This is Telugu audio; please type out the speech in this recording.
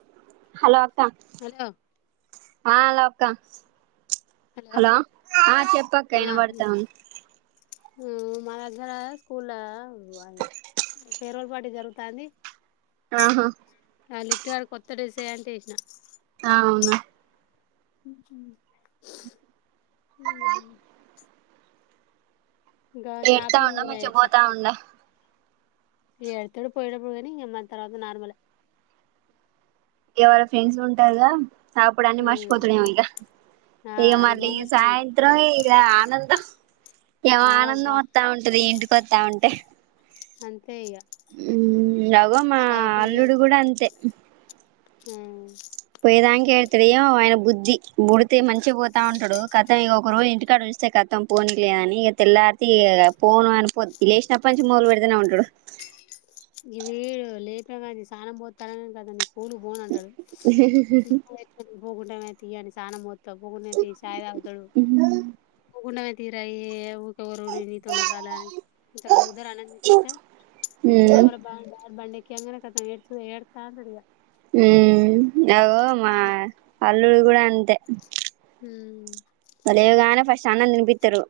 హలో అక్క హలో ఆ హలో అక్క హలో ఆ చెప్పక్క ఆ ఇనపడతాంది మా దగ్గర స్కూల్ ఫేర్వల్ పార్టీ జరుగుతాంది ఆహా ఆ లిట్టు గాడు కొత్త డ్రెస్సెయ్ అంటే ఎసిన అవునా ఇంకా ఏడతా ఉండ షాపింగ్ మంచిగా పోతా ఉండ ఏ ఎడుతడు పోయేటప్పుడు గానీ మళ్ళీ తర్వాత నార్మలె ఏ వాళ ఫ్రెండ్స్ ఉంటారుగా అప్పుడు అన్ని మర్చిపోతడెమో ఇక ఆ ఇక ఆడికి మళ్ళీ ఈ పోంగనే సైలెంట్ సాయంత్రం ఇక ఆనందం ఏమ ఆ ఆనందం అబ్బా వత్తా ఉంటది ఇంటికి వత్తా ఉంటే అ అగో మా అల్లుడు కూడ అంతే హ పోయేదానికి ఎడుతాడు ఏమో ఆయన బుద్ధి బుడితే మంచిగా పోతా ఉంటాడు కత ఇంక ఒక రోజు ఇంటికాడు స్తే కతం పోనిలే అని ఇక తెల్లారితే ఇగ పోను అని పోద్ లేచినప్పటి నుంచి మొదలు పెడుతేనే ఉంటాడు [inaudible] ఇ వీడు లేపేది స్నానం పోతారని కదాని పూలు పోన్ అంటాడు పోకుంటామ తీయని స్నం పో సప్పగున్నేది టి చాయ్ తాగుతడు ఉమ్ సప్పకున్న టీ [unintelligible] అన్నం తినిపితే నిన్న వాళ్ళ డాడీ బండి ఎక్కంగినే ఏడు ఏడుస్తా ఉండడు ఇగ హ అగో మా ఉమ్ అల్లుడు కూడా అంతే ఉ లేవగానే ఫస్ట్ అన్నం తినిపిత్తరు